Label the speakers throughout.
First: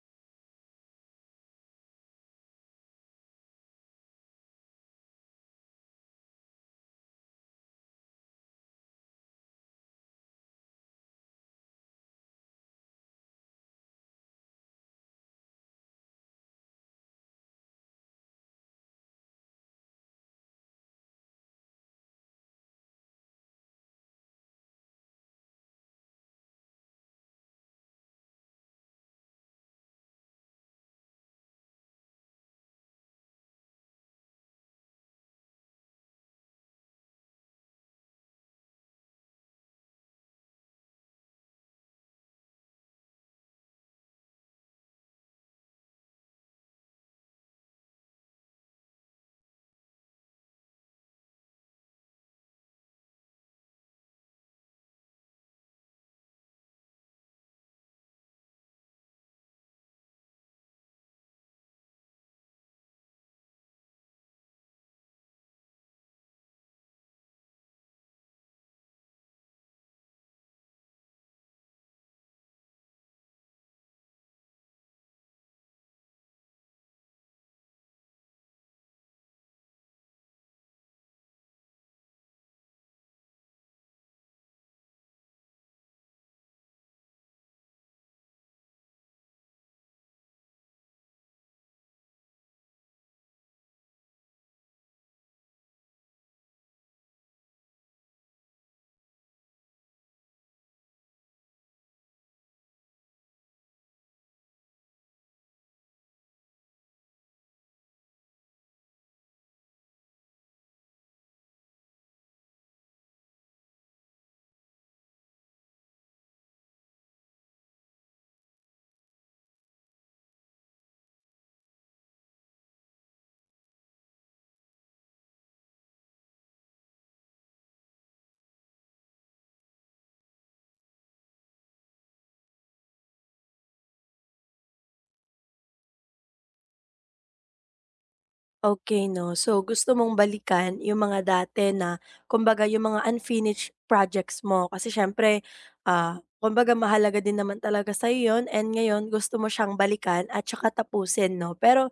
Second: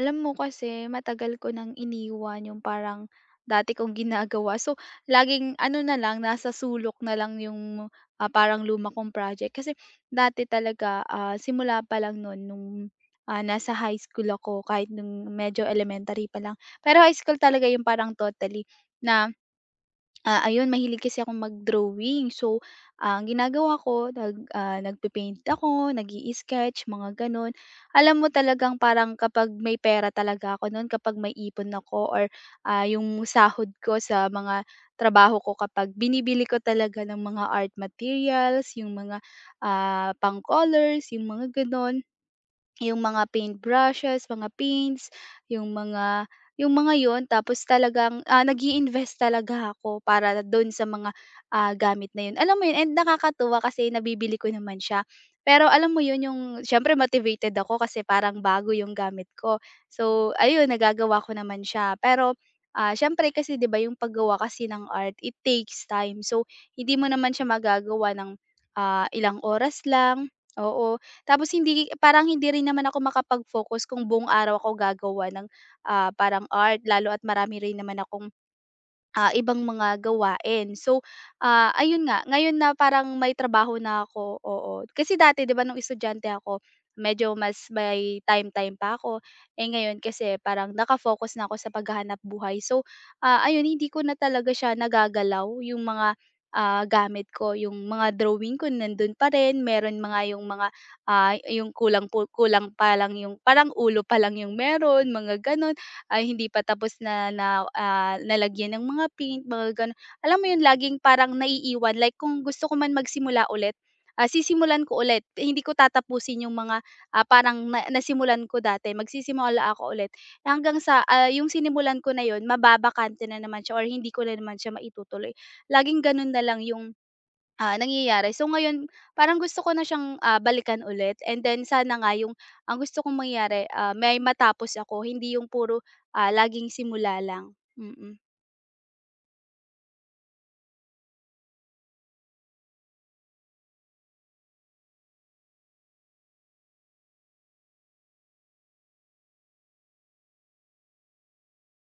Speaker 1: Alam mo kasi matagal ko nang iniwan yung parang dati kong ginagawa. So, laging ano na lang, nasa sulok na lang yung parang luma kong project. Kasi dati talaga, simula pa lang noon nung nasa high school ako, kahit nung medyo elementary pa lang. Pero high school talaga yung parang totally na. Ayun mahilig kasi akong mag-drawing. So, ang ginagawa ko nagpe-paint ako, nag sketch mga gano'n. Alam mo talagang parang kapag may pera talaga ako no'n, kapag may ipon ako or, yung sahod ko sa mga trabaho ko kapag binibili ko talaga ng mga art materials, yung mga, pang-colors, yung mga gano'n. Yung mga paintbrushes, mga paints, yung mga yung mga yon. Tapos talagang, nag invest talaga ako para dun sa mga, gamit na yun. Alam mo yun and nakakatuwa kasi nabibili ko naman siya. Pero alam mo yun yung siyempre motivated ako kasi parang bago yung gamit ko. So ayun, nagagawa ko naman siya. Pero, siyempre kasi 'di ba yung paggawa kasi ng art, it takes time. So hindi mo naman siya magagawa ng, ilang oras lang, oo. Tapos hindi parang hindi rin naman ako makapag-focus kung buong araw ako gagawa ng, parang art lalo at marami rin naman akong ibang mga gawain. So, ayun nga, ngayon na parang may trabaho na ako, oo. Kasi dati 'di ba nung estudyante ako, medyo mas may time-time pa ako. Eh, ngayon kasi parang nakafocus na ako sa paghahanap buhay. So, ayun hindi ko na talaga siya nagagalaw yung mga, gamit ko, yung mga drawing ko nandun pa rin. Meron mga yung mga, yung kulang po kulang pa lang yung parang ulo pa lang yung meron, mga gano'n ay hindi pa tapos na na, ah, nalagyan ng mga paint, mga gano'n. Alam mo 'yun, laging parang naiiwan, like kung gusto ko man magsimula ulit, sisimulan ko ulit. Eh, hindi ko tatapusin yung mga, parang na nasimulan ko dati, magsisimula ako ulit hanggang sa, yung sinimulan ko na 'yun mababakante na naman siya or hindi ko na naman siya maitutuloy. Laging gano'n na lang yung nangyayari. So ngayon, parang gusto ko na siyang, balikan ulit and then sana nga yung ang gusto kong mangyari, may matapos ako hindi yung puro, laging simula lang. Mm. Mm.
Speaker 2: Okay 'no. So, gusto mong balikan yung mga dati na kumbaga yung mga unfinished projects mo kasi siyempre, kumbaga mahalaga din naman talaga sa'yo yun and ngayon gusto mo siyang balikan at tsaka tapusin 'no. Pero,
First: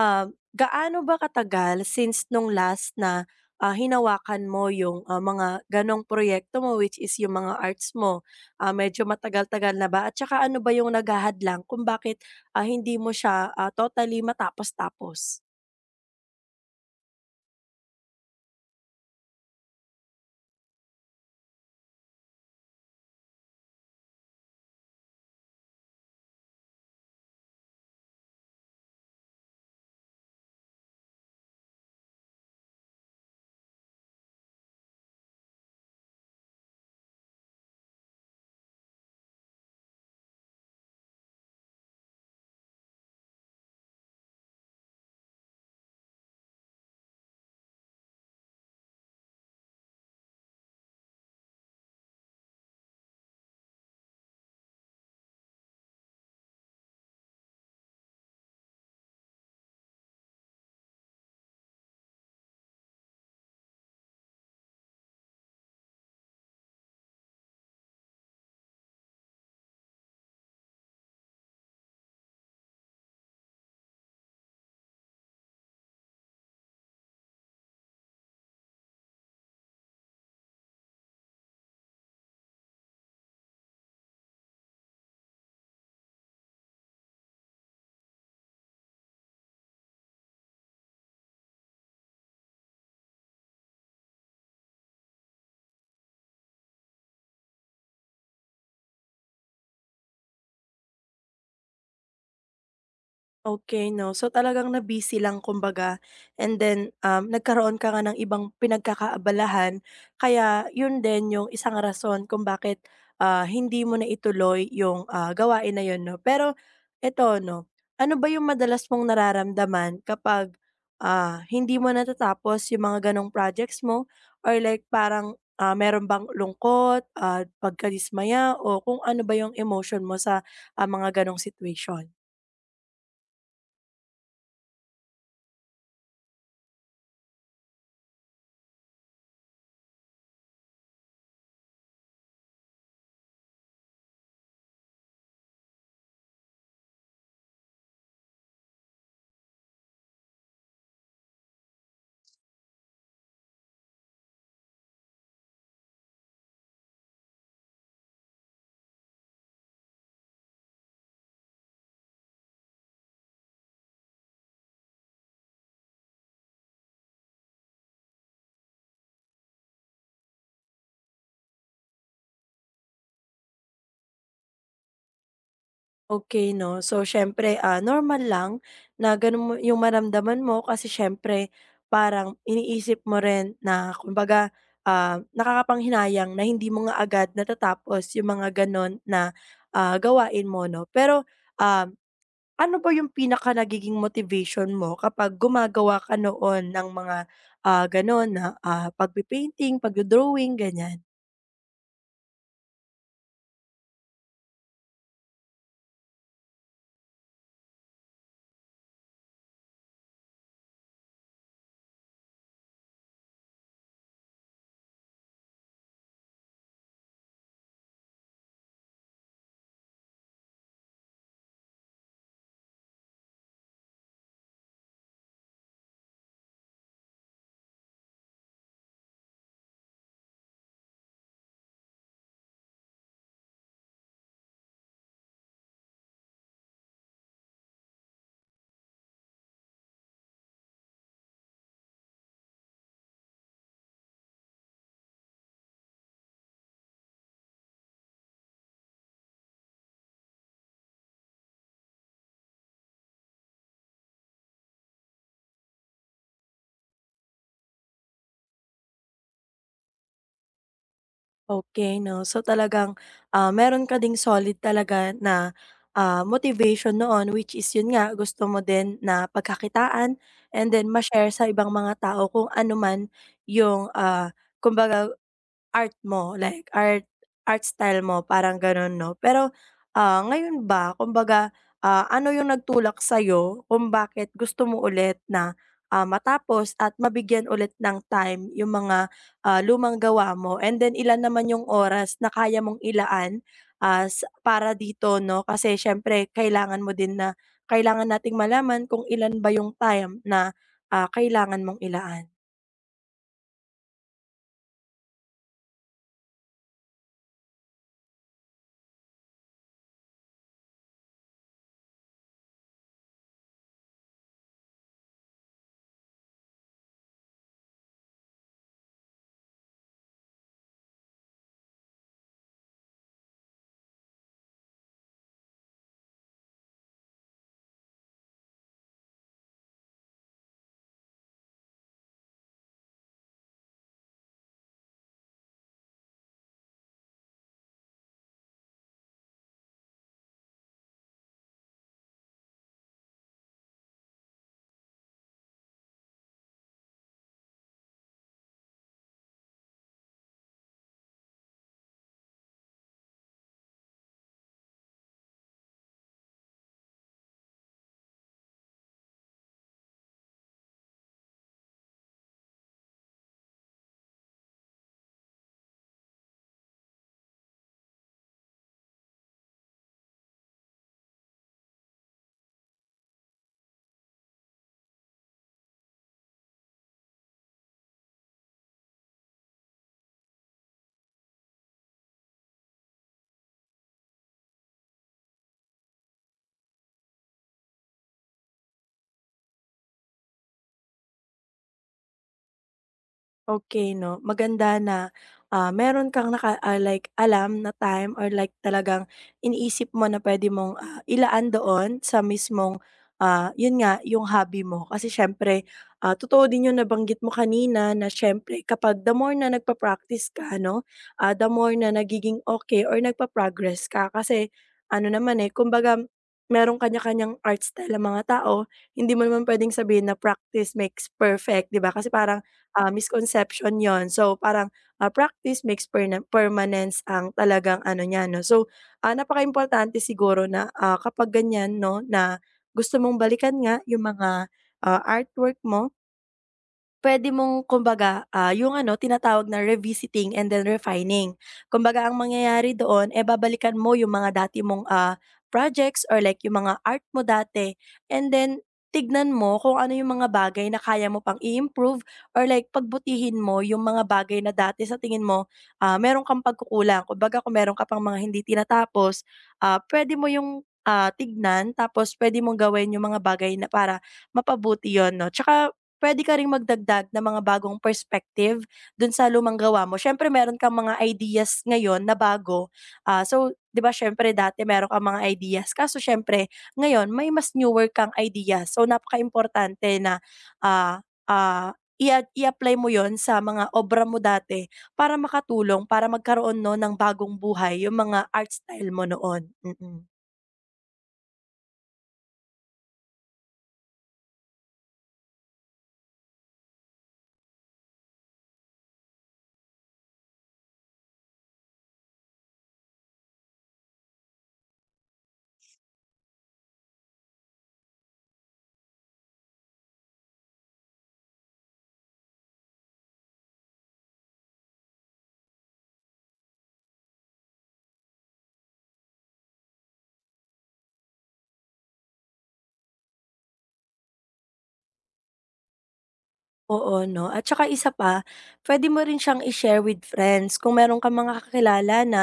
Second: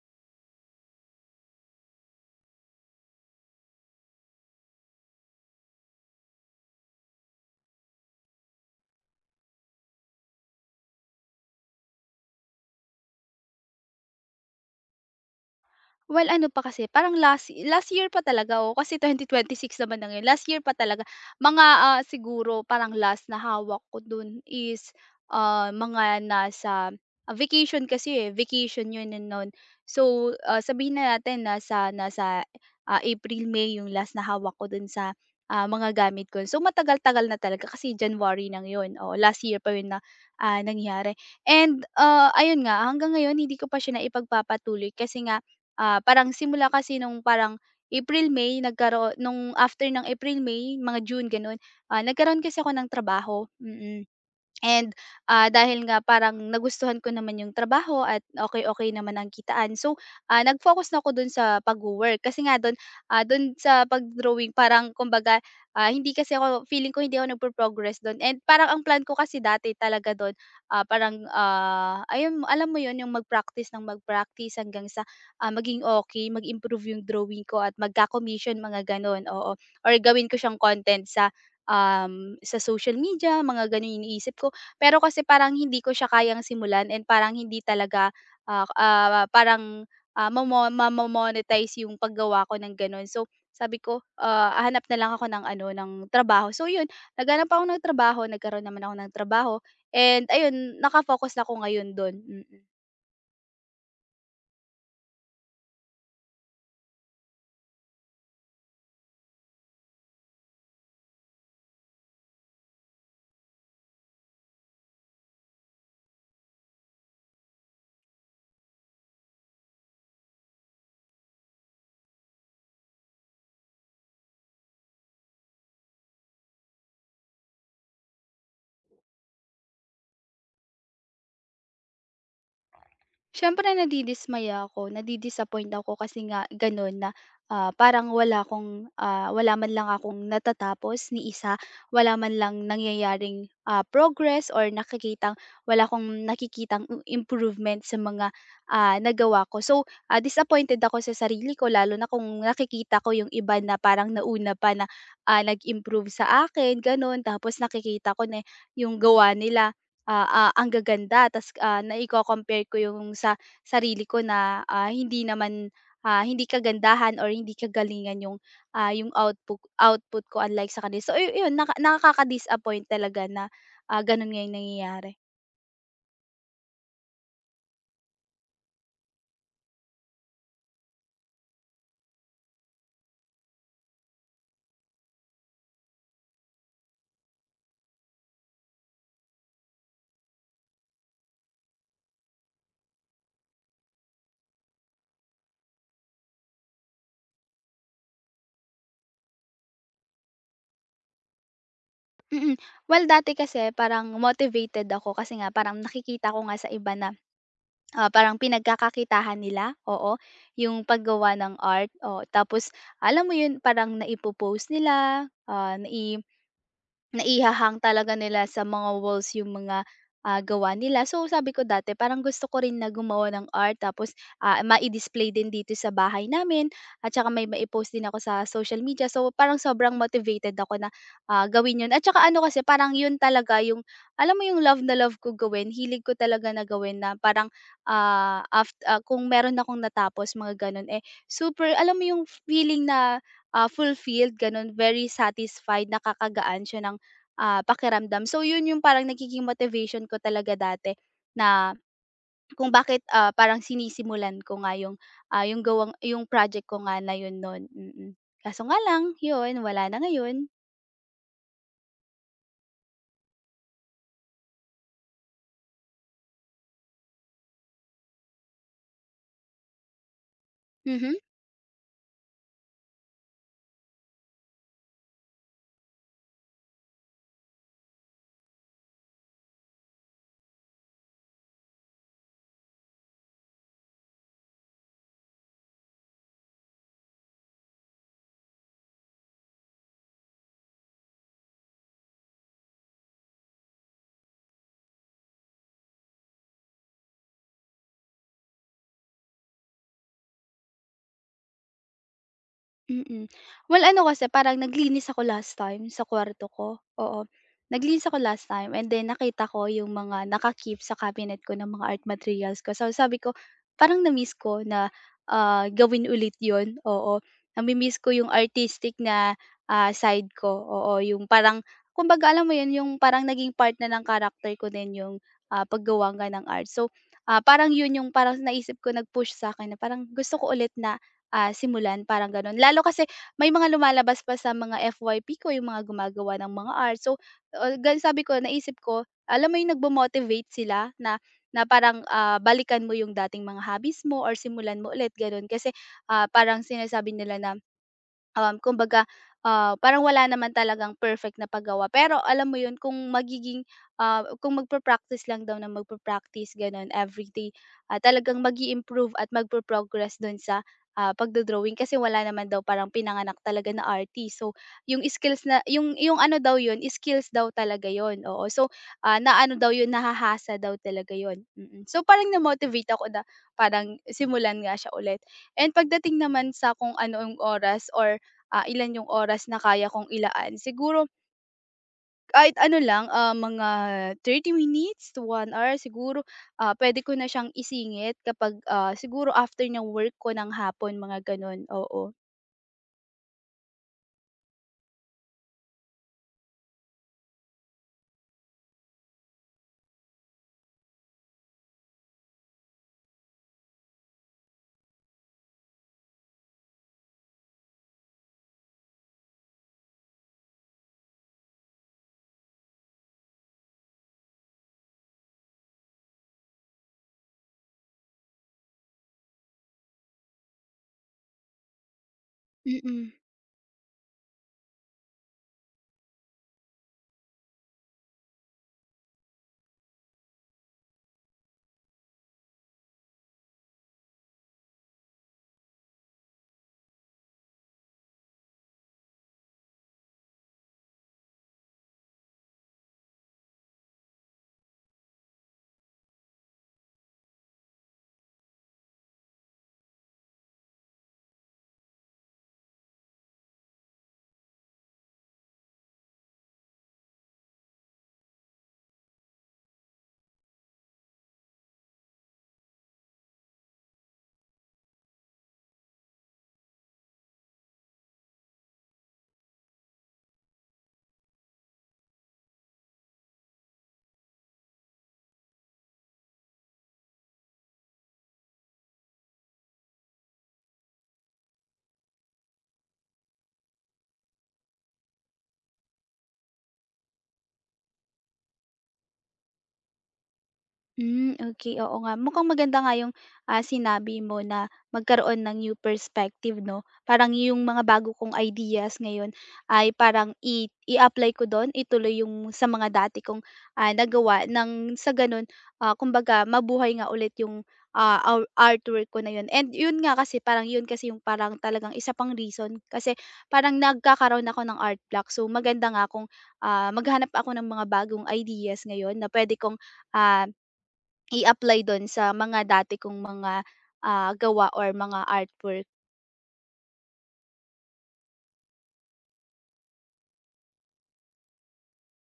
Speaker 2: gaano ba katagal since nung last na, hinawakan mo yung, mga ganong proyekto mo which is yung mga arts mo? Ah, medyo matagal-tagal na ba at tsaka ano ba yung naghahadlang kung bakit, hindi mo siya, totally matapos-tapos?
Speaker 1: Well, ano pa kasi parang last last year pa talaga, oo, kasi 2026 naman na ngayon. Last year pa talaga mga, siguro parang last na hawak ko dun is, mga nasa vacation kasi, eh, vacation yun eh, nun. So, sabihin na natin nasa nasa, ah, April, May yung last na hawak ko dun sa, mga gamit ko. So, matagal-tagal na talaga kasi January nang yun, oo, last year pa yun na, nangyari. And, ayun nga hanggang ngayon hindi ko pa siya na ipagpapatuloy kasi nga. Parang simula kasi nung parang April, May nagkaroo nung after ng April, May, mga June gano'n, nagkaroon kasi ako ng trabaho. Mm. Mm. And, dahil nga parang nagustuhan ko naman yung trabaho at okay okay naman ang kitaan. So, nag-focus na ako dun sa pag work kasi nga dun sa pag-drawing parang kumbaga, hindi kasi ako feeling ko hindi ako nagpo-progress dun and parang ang plan ko kasi dati talaga dun, parang, ayun alam mo yun yung mag-practice ng mag-practice hanggang sa, maging okay mag-improve yung drawing ko at magka-commission mga ganun, oo. Or gawin ko siyang content sa social media mga ganun yung iniisip ko. Pero kasi parang hindi ko siya kayang simulan and parang hindi talaga, parang, mamo mamo yung paggawa ko ng gano'n. So, sabi ko, hahanap na lang ako ng ano, ng trabaho. So yun, naghanap ako ng trabaho, nagkaroon naman ako ng trabaho and ayun, naka na ako ngayon do'n. Mm.
Speaker 2: Okay, 'no, so talagang na-busy lang kumbaga and then, nagkaroon ka nga ng ibang pinagkakaabalahan kaya yun din yung isang rason kung bakit, hindi mo na ituloy yung, gawain na yun 'no. Pero eto 'no, ano ba yung madalas mong nararamdaman kapag, hindi mo natatapos yung mga ganong projects mo or like parang, meron bang lungkot, pagkadismaya o kung ano ba yung emotion mo sa, mga ganong situation?
Speaker 1: Siyempre nadidismaya ako, nadi-disappoint ako kasi nga gano'n na, parang wala akong, wala man lang akong natatapos ni isa, wala man lang nangyayaring, progress or nakikitang wala akong nakikitang improvement sa mga, nagawa ko. So, disappointed ako sa sarili ko lalo na kung nakikita ko yung iba na parang nauna pa na, nag-improve sa akin gano'n tapos nakikita ko na yung gawa nila ang gaganda tas, naiko-compare ko yung sa sarili ko na, hindi naman, hindi kagandahan or hindi kagalingan yung output output ko unlike sa kanila. So, yun nakaka-disappoint talaga na, ganun nga yung nangyayari.
Speaker 2: Okey 'no. So siyempre, normal lang na gano'n mo yung maramdaman mo kasi siyempre parang iniisip mo rin na kumbaga, nakakapanghinayang na hindi mo nga agad natatapos yung mga gano'n na, gawain mo 'no. Pero, um, ano ba yung pinaka nagiging motivation mo kapag gumagawa ka noon ng mga, gano'n na, pagpe-painting, pagdo-drawing, ganyan?
Speaker 1: Mm. Mm. Well, dati kasi parang motivated ako kasi nga parang nakikita ko nga sa iba na, parang pinagkakakitahan nila, oo, yung paggawa ng art, oo. Tapos alam mo yun parang naipopost nila, naihahang talaga nila sa mga walls yung mga, gawa nila. So, sabi ko dati parang gusto ko rin na gumawa ng art tapos, mai-display din dito sa bahay namin at saka may mai-post din ako sa social media. So, parang sobrang motivated ako na, gawin yun at saka ano kasi parang yun talaga yung alam mo yung love na love ko gawin, hilig ko talaga na gawin na parang, kung meron akong natapos mga ganun, eh, super alam mo yung feeling na, fulfilled ganun, very satisfied, nakakagaan siya ng pakiramdam. So yun yung parang nagiging motivation ko talaga dati na kung bakit, parang sinisimulan ko nga yung gawang yung project ko nga na yun nun. Mm. Mm. Kaso nga lang yun, wala na ngayon.
Speaker 2: Okay, 'no. So talagang, meron ka ding solid talaga na, motivation noon which is yun nga gusto mo din na pagkakitaan and then
Speaker 1: Mhm.
Speaker 2: ma-share sa ibang mga tao kung ano man yung, kumbaga art mo, like art art style mo parang gano'n 'no? Pero, ngayon ba kumbaga, ano yung nagtulak sa'yo kung bakit gusto mo ulit na, matapos at mabigyan ulit ng time yung mga, lumang gawa mo and then ilan naman yung oras na kaya mong ilaan, ah, para dito 'no? Kasi siyempre kailangan mo din na kailangan nating malaman kung ilan ba yung time na, kailangan mong ilaan.
Speaker 1: Mm. Well, ano kasi parang naglinis ako last time sa kwarto ko, oo. Naglinis ako last time and then nakita ko yung mga naka-keep sa cabinet ko ng mga art materials ko. So sabi ko, parang na-miss ko na, gawin ulit yon oo. Nami-miss ko yung artistic na, side ko, oo. Yung parang kumbaga alam mo yun, yung parang naging part na ng character ko din yung, paggawa nga ng art. So, parang yun yung parang naisip ko nag-push sa akin na parang gusto ko ulit na simulan parang gano'n. Lalo kasi may mga lumalabas pa sa mga FYP ko yung mga gumagawa ng mga art. So, ah, gan sabi ko naisip ko, alam mo yung motivate sila na na parang, balikan mo yung dating mga hobbies mo or simulan mo ulit gano'n. Kasi, parang sinasabi nila na, kumbaga, parang wala naman talagang perfect na paggawa. Pero alam mo yun kung magpa-practice lang daw na magpa-practice gano'n everyday, talagang mag improve at magpo-progress dun sa, pagdo kasi wala naman daw parang pinanganak talaga na artist. So, yung skills na yung ano daw yun, skills daw talaga yun, oo. So, ah, na ano daw yun, nahahasa daw talaga yun. Mm. Mm. So, parang na-motivate ako na parang simulan nga siya ulit. And pagdating naman sa kung ano yung oras or ilan yung oras na kaya kong ilaan, siguro kahit ano lang, mga 30 minutes to 1 hour siguro, pwede ko na siyang isingit kapag, siguro after ng work ko ng hapon, mga gano'n, oo.
Speaker 2: Okey 'no, maganda na, meron kang like alam na time or like talagang iniisip mo na puwede mong, ilaan doon sa mismong, 'yun nga, yung hobby mo. Kasi siyempre, totoo din yung nabanggit mo kanina na siyempre kapag the more na nagpa-practice ka 'no, the more na nagiging okey or nagpa-progress ka. Kasi ano naman, eh, kumbaga merong kanya-kanyang art style ang mga tao, hindi mo naman puwedeng sabihin na practice makes perfect, 'di ba? Kasi parang
Speaker 1: Mm. Mm.
Speaker 2: misconception 'yon. So, parang, practice makes permanence ang talagang ano niya 'no. So, ah, importante siguro na, kapag ganyan 'no, na gusto mong balikan nga yung mga, artwork mo. Puwede mong kumbaga, yung ano tinatawag na revisiting and then refining. Kumbaga ang mangyayari doon, eh, babalikan mo yung mga dati mong, projects or like yung mga art mo dati and then tignan mo kung ano yung mga bagay na kaya mo pang i-improve or like pagbutihin mo yung mga bagay na dati sa tingin mo, meron kang pagkukulang. Kumbaga kung meron ka pang mga hindi tinatapos, puwede mo yung, tignan tapos puwede mong gawin yung mga bagay na para mapabuti yon 'no. Tsaka puwede ka ring magdagdag ng mga bagong perspective do'n sa lumang gawa mo. Siyempre meron kang mga ideas ngayon na bago, so 'di ba siyempre dati meron kang mga ideas kaso siyempre ngayon may mas newer kang ideas. So napaka importante na, i-apply mo 'yon sa mga obra mo dati para makatulong, para magkaroon 'no ng bagong buhay yung mga art style mo noon. Mm, mm.
Speaker 1: Hmm. Okay. Oo nga. Mukhang maganda nga yung, sinabi mo na magkaroon ng new perspective 'no. Parang yung mga bago kong ideas ngayon ay parang i-apply ko dun, ituloy yung sa mga dati kong, nagawa ng sa ganun, kumbaga mabuhay nga ulit yung, our artwork ko na yun. And yun nga kasi parang yun kasi yung parang talagang isa pang reason kasi parang nagkakaroon ako ng art block. So maganda nga kung, maghanap ako ng mga bagong ideas ngayon na puwede kong, ah I-apply dun sa mga dati kong mga, gawa or mga artwork.
Speaker 2: Oo 'no, at saka isa pa, pwede mo rin siyang i-share with friends kung meron kang mga kakilala na,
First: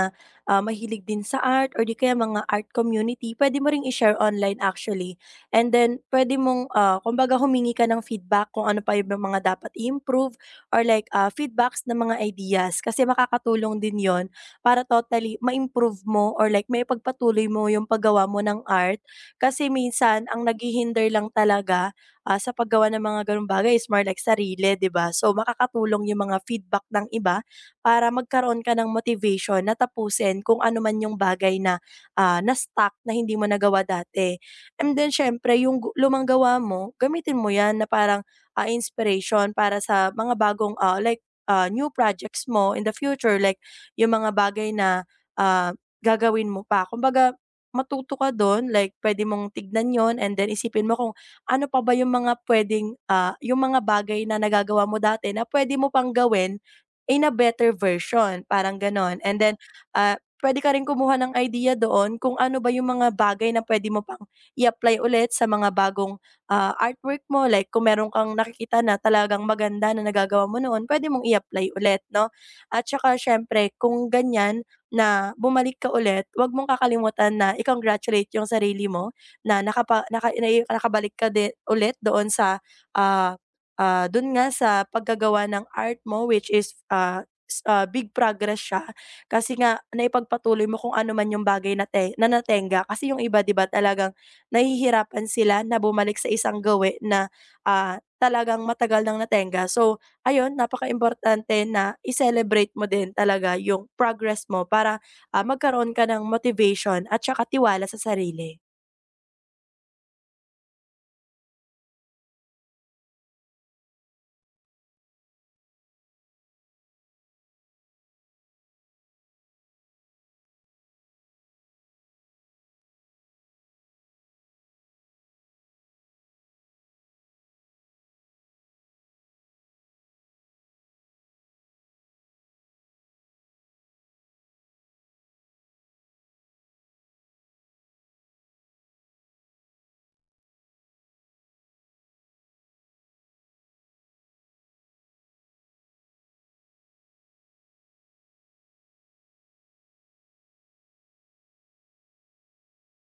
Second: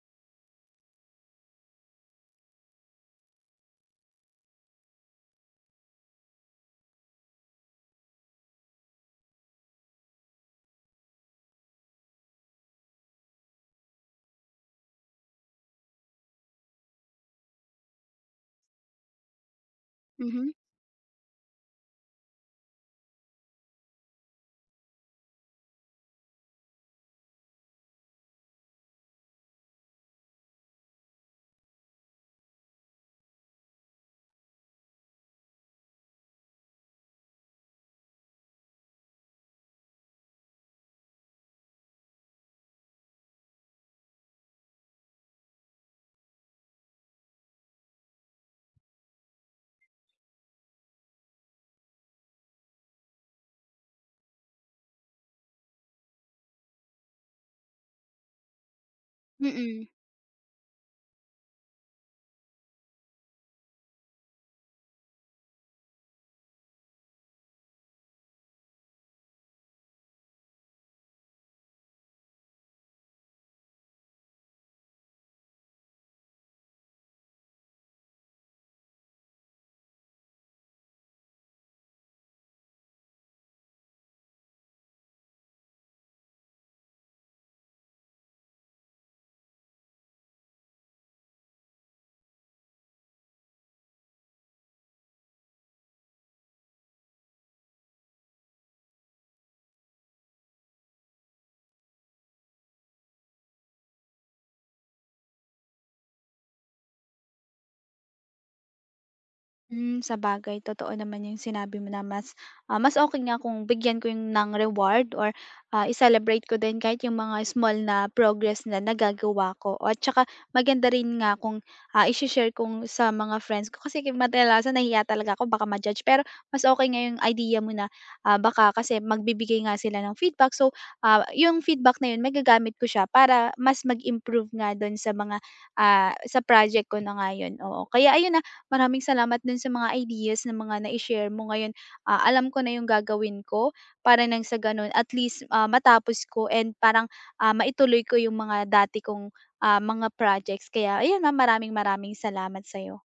Speaker 2: mahilig din sa art or di kaya mga art community, pwede mo ring i-share online actually. And then pwede mong, kumbaga humingi ka ng feedback kung ano pa yung mga dapat improve or like, feedbacks ng mga ideas kasi makakatulong din yon para totally ma-improve mo or like may maipagpatuloy mo yung paggawa mo ng art. Kasi minsan ang
Speaker 1: Mhm.
Speaker 2: naghihinder lang talaga, sa paggawa ng mga gano'ng bagay is more like sarili, 'di ba? So, makakatulong yung mga feedback ng iba para magkaroon ka ng motivation na tapusin kung ano man yung bagay na, na-stuck na hindi mo nagawa dati. And then siyempre yung lumang gawa mo, gamitin mo 'yan na parang, inspiration para sa mga bagong, like, new projects mo in the future, like yung mga bagay na, ah, gagawin mo pa. Kumbaga matuto ka do'n, like pwede mong tignan 'yon and then isipin mo kung ano pa ba yung mga puwedeng, yung mga bagay na nagagawa mo dati na puwede mo pang gawin in a better version, parang gano'n. And then,
Speaker 1: Mm.
Speaker 2: puwede ka rin kumuha ng idea doon kung ano ba yung mga bagay na puwede mo pang i-apply ulit sa mga bagong, artwork mo. Like kung meron kang nakikita na talagang maganda na nagagawa mo noon, puwede mong i-apply ulit 'no. At saka siyempre kung ganyan na bumalik ka ulit, 'wag mong kakalimutan na i-congratulate yung sarili mo na nakapa naka nai nakabalik ka din ulit doon sa, ah, dun nga sa paggagawa ng art mo which is, big progress siya kasi nga naipagpatuloy mo kung ano man yung bagay na te na natenga. Kasi yung iba 'di ba talagang nahihirapan sila na bumalik sa isang gawe na, talagang matagal nang natenga. So ayun, importante na i-celebrate mo din talaga yung progress mo para, magkaroon ka ng motivation at saka tiwala sa sarili.
Speaker 1: Hmm, sabagay totoo naman yung sinabi mo na mas okay nga kung bigyan ko yung ng reward or, i-celebrate ko din kahit yung mga small na progress na nagagawa ko O, at saka maganda rin nga kung, ise-share kong sa mga friends ko kasi kadalasan nahihiya talaga ako baka ma-judge pero mas okay nga yung idea mo na, baka kasi magbibigay nga sila ng feedback so, yung feedback na yun magagamit ko siya para mas mag-improve nga dun sa mga, sa project ko na nga oo. Kaya ayun, maraming salamat dun sa mga ideas na mga na share mo ngayon. Alam ko na yung gagawin ko para nang sa ganun at least, matapos ko and parang, maituloy ko yung mga dati kong, mga projects. Kaya ayan, ma'am, maraming maraming salamat sa'yo.